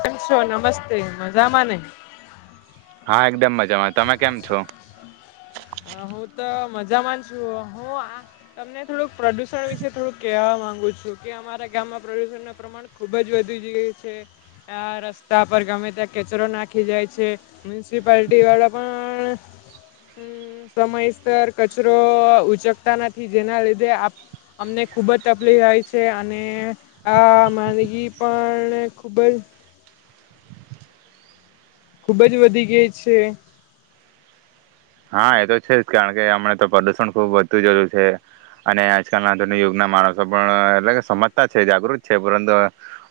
કેમ છો નમસ્તે મજામાંને. હા, એકદમ મજામાં તમે કેમ છો. અ, હું તો મજામાં છું હું આ તમને થોડુંક પ્રદૂષણ વિશે થોડુંક કહેવા માગું છું કે અમારા ગામમાં પ્રદૂષણનું પ્રમાણ ખૂબ જ વધી ગયું છે. આ રસ્તા પર ગમે ત્યાં કચરો નાખી જાય છે, મ્યુનિસિપાલટી વાળા પણ અમ સમયસર કચરો ઉચકતા નથી જેના લીધે આ અમને ખુબ જ તકલીફ આઈ છે અને આ માંદગી પણ ખૂબ જ ખૂબ જ વધી ગઈ છે. હા એ તો છે જ કારણ કે હમણા તો પ્રદુષણ ખુબ વધતું જતું છે અને આજકાલના આધુનિક યુગના માણસો પણ એટલે સમજતા છે જાગૃત છે પરંતુ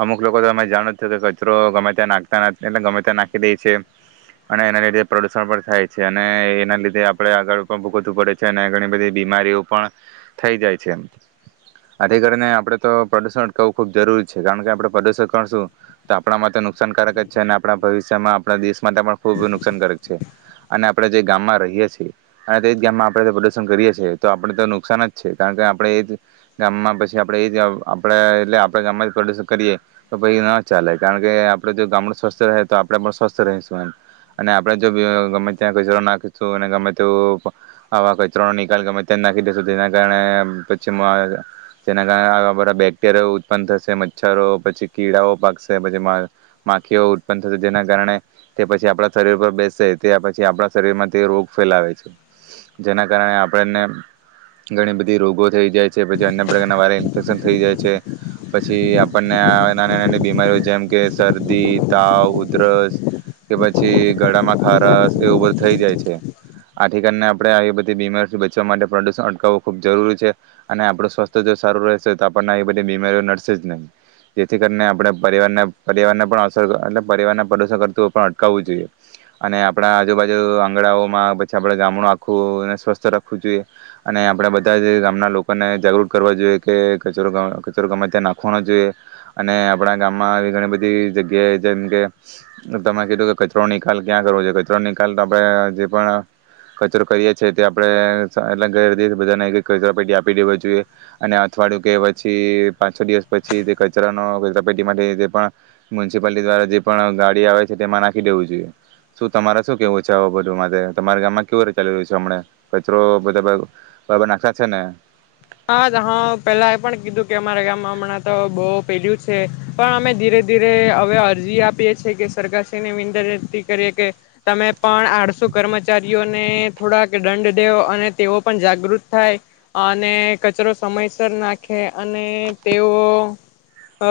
અમુક લોકો તો તમે જાણો જ છે કે કચરો ગમે ત્યાં નાખતા એટલે ગમે ત્યાં નાખી દે છે અને એના લીધે પ્રદુષણ પણ થાય છે અને એ એના લીધે આપણે આગળ [unintelligible] પડે છે અને ઘણી બધી બીમારીઓ પણ થઈ જાય છે. આથી કરીને આપણે તો પ્રદુષણ અટકાવવું ખુબ જરૂરી છે, કારણ કે આપણે પ્રદુષણ અટકવશું તો આપણા માટે નુકસાનકારક જ છે, અને આપણા ભવિષ્યમાં આપણા દેશ માટે પણ ખુબ નુકસાનકારક છે, અને આપણે જે ગામમાં રહીએ છીએ અને તે જ ગામમાં આપણે પ્રદુશન કરીએ છીએ તો આપણે તો નુકસાન જ છે કારણ કે આપણે એ જ ગામમાં પછી આપણે એ આપણે એટલે આપણે ગામમાં જ પ્રદુશન કરીએ તો પછી ન ચાલે કારણ કે આપડે જો ગામડું સ્વસ્થ રહે તો આપણે પણ સ્વસ્થ રહીશું એમ અને આપણે જો [unintelligible] ગમે ત્યાં કચરો ના થુ અને ગમેતેવુ આવા કચરોનો નિકાલ ગમે ત્યાં નાખી દેસું તેના કારણે પછી મો જેના કારણે આવા બધા બેક્ટેરિયા ઉત્પન થશે મચ્છરો પછી કીડાઓ પાકશે પછી મા માંખીઓ ઉત્પન્ન થશે જેના કારણે તે પછી આપણા શરીર પર બેસેશે તે આ પછી આપણા શરીરમાં તે રોગ ફેલાવે છે જેના કારણે આપણને ઘણી બધી રોગો થઈ જાય છે પછી અન્ય પ્રકારના વાર ઇન્ફેક્શન થઈ જાય છે પછી આપણને આ નાની નાની બીમારીઓ જેમ કે શરદી તાવ ઉધરસ કે પછી ગળામાં ખારસ એવુ બ થઈ જાય છે આથી કરીને આપણે આ બધી બીમારીઓથી બચવા માટે પ્રદુષણ અટકાવવું ખુબ જરૂરી છે અને આપણું સ્વાસ્થ જો સારું રહેશે તો આપણને બધી બીમારીઓ નડશે જ નહીં જેથી કરીને આપણે પરિવાર-પરિવારને પણ અસર એટલે પરિવાર પ્રદૂષણ કરતું પણ અટકાવવું જોઈએ અને આપણા આજુબાજુ આગણાઓમાં પછી આપણે ગામડું આખુંને સ્વસ્થ રાખવું જોઈએ અને આપણે બધા જ ગામના લોકોને જાગૃત કરવા જોઈએ કે કચરો ગ કચરો ગમે ત્યાં નાખવાનો જોઈએ અને આપણા ગામમાં આવી ઘણી બધી જગ્યાએ જેમકે તમે કીધું કે કચરોનો નિકાલ ક્યાં કરવો જોઈએ કચરો નિકાલ તો પ જે પણ કચરો કરીએ છીએ તે આપણે ઘર દીઠ બધાને એક-એક કચરા પેટી આપી દેવા જોઈએ અને અઠવાડિયું કે પછી પાંચ છ દિવસ પછી તે કચરા નો કચરાપેટી માથી પણ મ્યુનિસિપાલિટી દ્વારા જે પણ ગાડી આવે છે તેમાં નાખી દેવું જોઈએ શું તમારે શું કેવું. જાવું બધું માટે તમારા ગામમાં કેવું રીતે ચાલી રહ્યું છે હમણે. કચરો બધે બ બરાબર નાખતા છે ને. હા હ પેલા એ પણ કીધું કે અમારા ગામમાં હમણાં તો બહુ પેલું છે પણ અમે ધીરે-ધીરે હવે અરજી આપીએ છીએ કે સરકારશ્રીની વિંતથી કરીએ કે તમે પણ આળસુ કર્મચારીઓને થોડાક દંડ દેવ અને તેઓ પણ જાગૃત થાય અને કચરો સમયસર નાખે અને તેઓ અ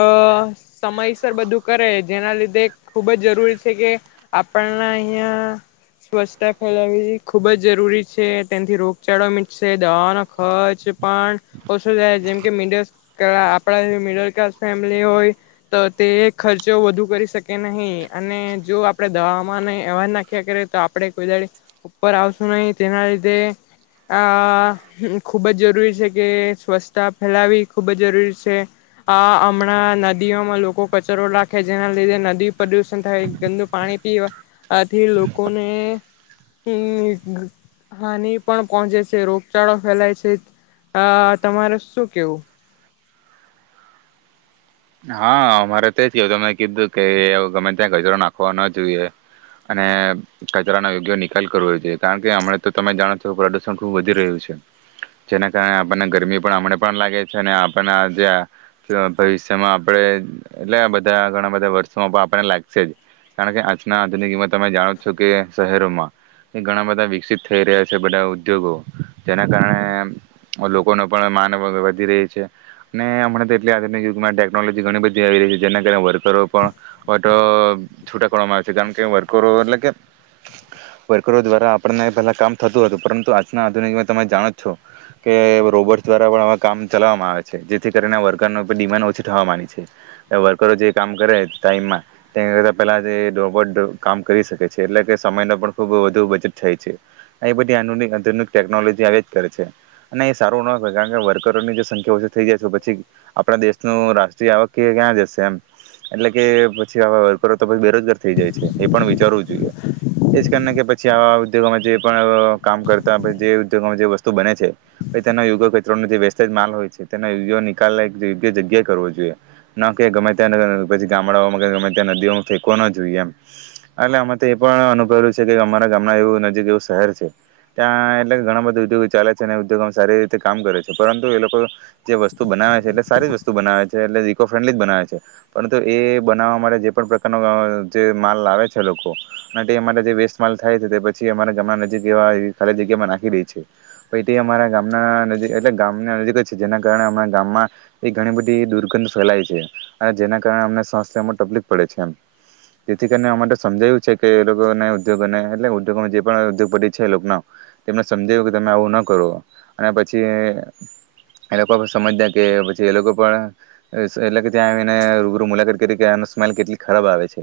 સમયસર બધું કરે જેના લીધે ખૂબ જ જરૂરી છે કે આપણા અહીંયા સ્વચ્છતા ફેલાવવી ખૂબ જ જરૂરી છે તેનથી રોગચાળો મીટશે દવાઓનો ખર્ચ પણ ઓછુ થાય જેમકે મિડ કળા આપણા મિડલ ક્લાસ ફેમિલી હોય તો તે ખર્ચો વધુ કરી શકે નહીં અને જો આપણે દવાવમાં ને એમાં જ નાખ્યા કરીએ તો આપણે કોઈ દાડી ઉપર આવશું નહીં તેના લીધે આ ખૂબ જ જરૂરી છે. કે સ્વચ્છતા ફેલાવી ખુબ જ જરૂરી છે આ હમણાં નદીઓમાં લોકો કચરો નાખે જેના લીધે નદી પ્રદુષણ થાય ગંદુ પાણી પીવાથી લોકોને હમ હાનિ પણ પહોંચે છે રોગચાળો ફેલાય છે. હ તમારે શું કેવું. હા અમારે તો એજ કહેવું તમે કીધું કે ગમે ત્યાં કચરો નાખવો ન જોઈએ અને કચરાનો યોગ્ય નિકાલ કરવો જોઈએ કારણ કે હમણાં તો તમે જાણો છો પ્રદૂષણ ખુબ વધી રહ્યું છે જેના કારણે આપણને ગરમી પણ હમણે પણ લાગે છે અને આપણા જ્યાં ભવિષ્ય માં આપણે એટલે બધા ઘણા બધા વર્ષોમાં પણ આપણને લાગશે જ કારણ કે આજના આધુનિક યુગમાં તમે જાણો જ છો કે શહેરોમાં કે ઘણા બધા વિકસિત થઈ રહ્યા છે બધા ઉદ્યોગો જેના કારણે લોકોનો પણ માન વધી રહી છે અને હમણાં તો એટલી આધુનિક ટેકનોલોજી ઘણી બધી આવી રહી છે જેના કારણે વર્કરો પણ અવે તો છૂટા કરવામાં આવે છે કારણ કે વર્કરો એટલે કે વર્કરો દ્વારા આપણને પહેલા કામ થતું હતું પરંતુ આજના આધુનિક યુગમાં તમે જાણો છો કે રોબોટ દ્વારા પણ અવે કામ ચલાવવામાં આવે છે જેથી કરીને વર્કરનો ડિમાન્ડ થી થવા માડી છે એ વર્કરો જે કામ કરે ટાઈમમાં તેના કરતાં પેલા રોબોટ કામ કરી શકે છે એટલે કે સમયનો પણ ખૂબ વધુ બચત થાય છે એ બધી આધુનિક ટેકનોલોજી આવ્યા જ કરે છે અને એ સારું ન કહેવાય કારણ કે વર્કરોની જે સંખ્યા ઓછી થઈ જાય છે પછી આપણા દેશ નો રાષ્ટ્રીય આવક ક્યાં જશે એમ એટલે કે પછી આવા વર્કરો તો પછી બેરોજગાર થઈ જાય છે એ પણ વિચારવું જોઈએ એજ કારણે કે પછી આવા ઉદ્યોગોમાં જે પણ અ કામ કરતા પછી જે ઉદ્યોગોમાં જે વસ્તુ બને છે પછી તેના યોગ્ય કચરાનો જે વેસ્ટેજ માલ હોય છે તેના યોગ્ય નિકાલ થ એ જગ્યા કરવો જોઈએ ન કે ગમે ત્યાં પછી ગામડાઓમાં ગમે ત્યાં નદીઓ ફેંકવો ન જોઈએ એમ એટલે અમે તો એ પણ અનુભવ્યું છે કે અમારા ગામ ના એવું નજીક એવું શહેર છે ત્યાં એટલે ઘણા બધા ઉદ્યોગો ચાલે છે અને ઉદ્યોગો સારી રીતે કામ કરે છે પરંતુ એ લોકો જે વસ્તુ બનાવે છે એ સારી જ વસ્તુ બનાવે છે એટલે ઇકોફ્રેન્ડલી જ બનાવે છે પરંતુ એ બનાવવા માટે જે પણ પ્રકારનો અ જે માલ લાવે છે લોકો અને તે અમારે જે વેસ્ટ માલ થાય છે તે પછી અમારા ગામના નજીક એવા ખાલી જગ્યામાં નાખી દેય છે પહી તે અમારા ગામના નજીક એટલે ગામના નજીક જ જેના કારણે અમારા ગામમાં એ ઘણી બધી દુર્ગંધ ફેલાય છે અને જેના કારણે અમને શ્વાસ લેવામાં તકલીફ પડે છે એમ જેથી કરીને અમે તો સમજાવ્યું છે કે એ લોકોને ઉદ્યોગોને એટલે ઉદ્યોગમાં જે પણ ઉદ્યોગપતિ છે એ લોકનો તેમને સમજાવ્યું કે તમે આવું ન કરો અને પછી એ લોકો સમજદાર કે જે એ લોકો પણ એટલે કે ત્યાં આવીને રૂબરૂ મુલાકાત કરી કે આની સ્મેલ કેટલી ખરાબ આવે છે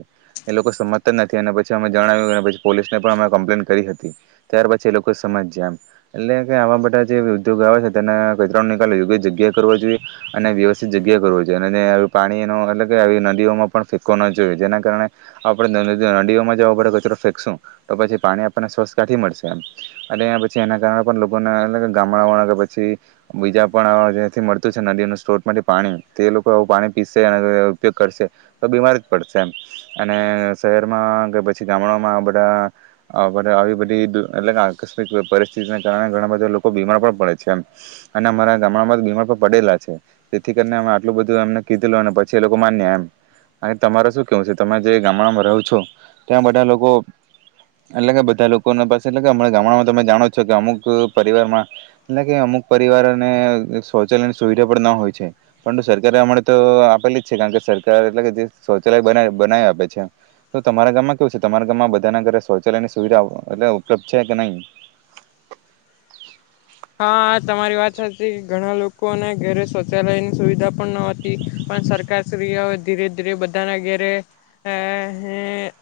એ લોકો સમજતા જ નથી અને પછી અમે જણાવ્યું અને પછી પોલીસને પણ અમે કમ્પ્લેન કરી હતી ત્યાર પછી એ લોકો સમજયા એમ એટલે કે આવા બધા જે ઉદ્યોગો આવે છે તેના કચરાનો નિકાલ યોગ્ય જગ્યાએ કરવો જોઈએ. અને વ્યવસ્થિત જગ્યાએ કરવો જોઈએ અને પાણી એનો એટલે કે આવી નદીઓમાં પણ ફેંકવો ન જોઈએ જેના કારણે આપણે નદ નદીઓમાં જો આવો કચરો ફેંકશું તો પછી પાણી આપણને સ્વચ્છ કાથી મળશે એમ અને પછી એના કારણે પણ લોકોને એ ગામડા કે પછી બીજા પણ જેથી મ નદીઓના સ્ત્રોતમાંથી પાણી તે લોકો આવું પાણી પીશે અને ઉપયોગ કરશે તો બીમાર જ પડશે એમ અને શહેરમાં કે પછી ગામડામાં આ બધા અ આવી બધી એટલે કે આકસ્મિક પરિસ્થિતિને કારણે ઘણા બધા લોકો બીમાર પણ પડે છે એમ અને અમારા ગામડામાં બીમાર પણ પડેલા છે જેથી કરીનેમે આટલું બધું એમને કીધેલું અને પછી એ લોકો માન્યા એમ તમારે શું કેવું છે તમે જે ગામડામાં રહો છો ત્યાં બધા લોકો એટલે કે બધા લોકોને પાસે એટલે ગામડામાં તમે જાણો છો કે અમુક પરિવારમાં એટલે કે અમુક પરિવારને શૌચાલયની સુવિધા પણ ના હોય છે પરંતુ સરકારે અમણે તો આપેલી જ છે કારણ કે સરકાર એટલે કે જે શૌચાલય બનાઈ બનાવી આપે છે તો તમારા ગામમાં કેવું છે તમારા ગામમાં બધાના ઘરે શૌચાલયની સુવિધા એટલે ઉપલબ્ધ છે કે નહીં? હા, તમારી વાત ઘણા લોકોને ઘરે શૌચાલયની સુવિધા પણ ન હતી પણ સરકારશ્રીઓ ધીરે-ધીરે બધાના ઘેરે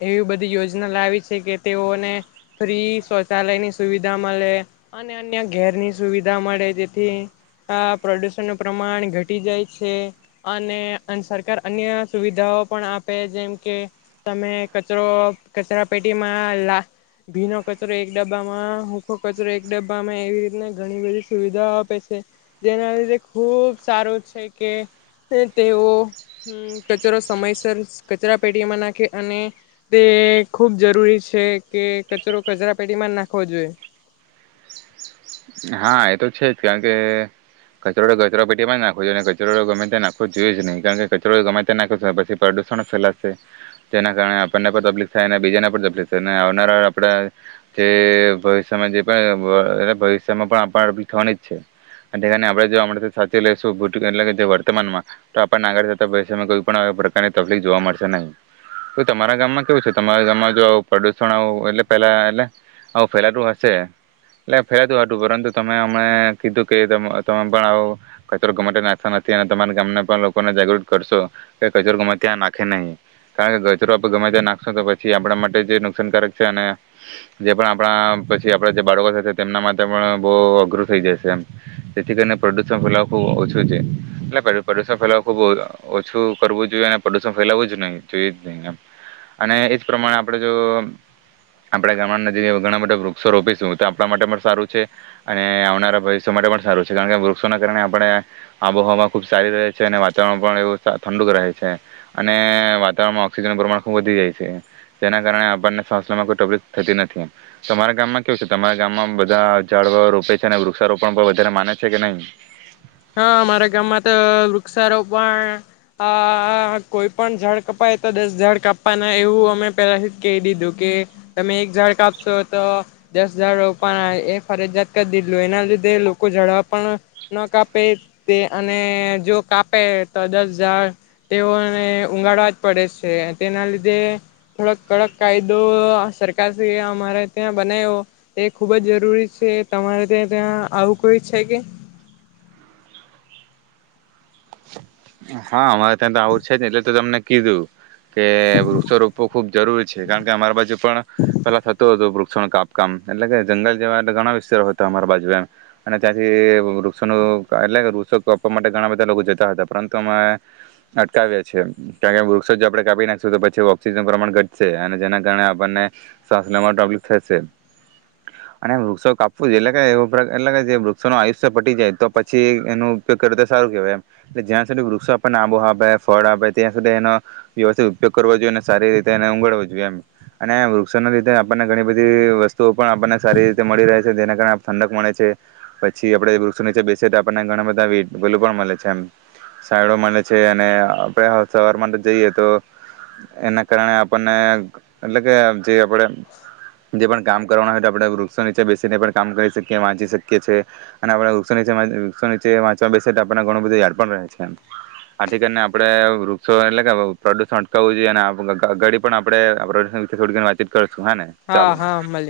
એવી બધી યોજના લાવી છે કે તેઓને ફ્રી શૌચાલયની સુવિધા મલે અને અન્ય ઘેરની સુવિધા મળે જેથી અ પ્રદૂષણનું પ્રમાણ ઘટી જાય છે અને ઘણી બધી સુવિધાઓ આપે છે જેના લીધે ખૂબ સારું છે કે તેઓ અમ્મ કચરો સમયસર કચરા પેટીમાં નાખે અને તે ખૂબ જરૂરી છે કે કચરો કચરાપેટીમાં જ નાખવો જોઈએ. હા, એ તો છે જ કારણ કે કચરો તો કચરોપેટીમાં નાખવો જોઈએ ને કચરો ગમે ત્યાં નાખવો જોઈએ જ નહી કારણ કે કચરો ગમે ત્યાં નાખવો પછી પ્રદુષણ જ ફેલાશે જેના કારણે આપણને પણ તકલીફ થાય અને બીજાને પર તપલીક થાય ને આવનારા આપણા જે ભવિષ્યમાં જે પણ અ એટલે ભવિષ્ય મા પણ આ પણ ઊભી થવાની જ છે અને તેને જો આપણે અમણે થી જ જો સાચવી લઈશું ભૂ એટલે કે વર્તમાનમાં તો આપણને આવી કોઈ પણ પ્રકારની તકલીફ જોવા મળશે નહીં તો તમારા ગામમાં કેવું છે તમારા ગામમાં જો આવું પ્રદૂષણ આવું એટલે પહેલા એટલે આવું ફેલાતું હશે એટલે ફેલાતું પરંતુ તમે હમણે કીધું કે તમ તમે પણ આવો કચરો ગમે ત્યાં નાખતા નથી અને તમારા ગામના પણ લોકોને જાગૃત કરશો કે કચરો ગમે ત્યાં નાખે નહી કારણ કે કચરો આપણે ગમે ત્યાં નાખશો તો પછી આપણા માટે જે નુકસાનકારક છે અને જે પણ આપણા પછી આપણા જે બાળકો સાથે તેમના મા પણ બહુ અઘરું થઈ જશે એમ જેથી કરીને પ્રદુષણ ફેલાવું ખૂબ ઓછું છે એટલે પ્રદૂષણ ફેલાવું ખૂબ ઓછું કરવું જોઈએ અને પ્રદૂષણ ફેલાવું જ નહીં જોઈએ જ નહીં એમ અને એજ પ્રમાણે આપણે જો આપણે ગામડા નજીક ઘણા બધા વૃક્ષો રોપીશું તો આપણા માટે પણ સારું છે અને આવનારા ભવિષ્ય માટે પણ સારું છે કારણ કે વૃક્ષોના કારણે આપણે આબોહવામાં ખૂબ સારી રહે છે અને વાતાવરણ પણ એવું ઠંડુક રહે છે અને વાતાવરણમાં ઓક્સિજનનું પ્રમાણ ખૂબ વધી જાય છે જેના કારણે આપણને શ્વાસ લેવામાં કોઈ તકલીફ થતી નથી તમારા ગામમાં કેવું છે તમારા ગામમાં બધા ઝાડવા રોપે છે અને વૃક્ષારોપણ પણ વધારે માને છે કે નહીં? હા, અમારા ગામમાં તો વૃક્ષારોપણ આ કોઈ પણ ઝાડ કપાય તો દસ ઝાડ કાપવાના એવું અમે પહેલાથી કેઇ દીધું કે તમે એક ઝાડ કાપશો તો દસ ઝાડ રોપવાના એ ફરજિયાત કરી દીધલુ એના લીધે લોકો ઝાડવા પણ ન કાપ તે અને જો કાપે તો દસ હજાર તેઓને ઉઊગાડવા જ પડે છે તેના લીધે થોડક કડક કાયદો સરકાર શ અમારે ત્યાં બનાવ્યો એ ખૂબ જ જરૂરી છે તમારે ત્યાં ત્યાં આવું કોઈ છે કે. હા અમારે ત્યાં તો આવું જ છે ને એટલે તો તમને કીધું કે વૃક્ષો રોપવું ખુબ જરૂરી છે કારણ કે અમારી બાજુ પણ પેલા થતું હતું વૃક્ષોનું કાપકામ એટલે કે જંગલ જવા ઘણા વિસ્તારો હતા અમારા બાજુ એમ અને ત્યાંથી વૃક્ષોનું એટલે કે વૃક્ષો કાપવા માટે ઘણા બધા લોકો જતા હતા પરંતુ. અટકાવ્યા છે કાર કે વૃક્ષો જો આપણે કાપી નાખશું તો પછી ઓક્સિજન પ્રમાણ ઘટશે અને જેના કારણે આપણને શ્વાસ લે પ્રોબ્ થશે અને વૃક્ષો કાપવું એટલે એટલે વૃક્ષો ન આયુષ્ય પટી જાય તો પછી એનો ઉપયોગ કરે તો સારુંહેવાય જ્યાં. વૃક્ષો આપણને આબો આપે ફળ આપે ત્યાં સુધી એનો વ્યવસ્થિત ઉપયોગ કરો જોઈએ અને સારી રીતે એ ગડવો જોઈએ એમ અને વૃક્ષોને લીધે આપણને ઘણી બધી વસ્તુઓ પણ આપણને સારી રીતે મળી રહે છે જેના કારણે ઠંડક મળે છે પછી આપડે વૃક્ષો નીચે બેસી તો આપણને ઘણા બધા વલ પણ મળે છે એ. સાડ મળે છે અને આપે સવારમાં તો જઈએ તો એના કારણે આપણને એટ કે જે આપડે જે પણ કામ કરવાનું હોય તો આપણે વૃક્ષો નીચે બેસીને પણ કામ કરી શકીએ વાંચી શકીએ છીએ અને આપણે વૃક્ષો નીચ વૃક્ષો ની વાંચવા બેસી આપનેણું બધું. આને આપડે વૃક્ષો એટલે કે પ્રદૂષણ અટકાવવું જોઈએ અને ગડી પણ આપણે વાતચીત કર હા હા મળ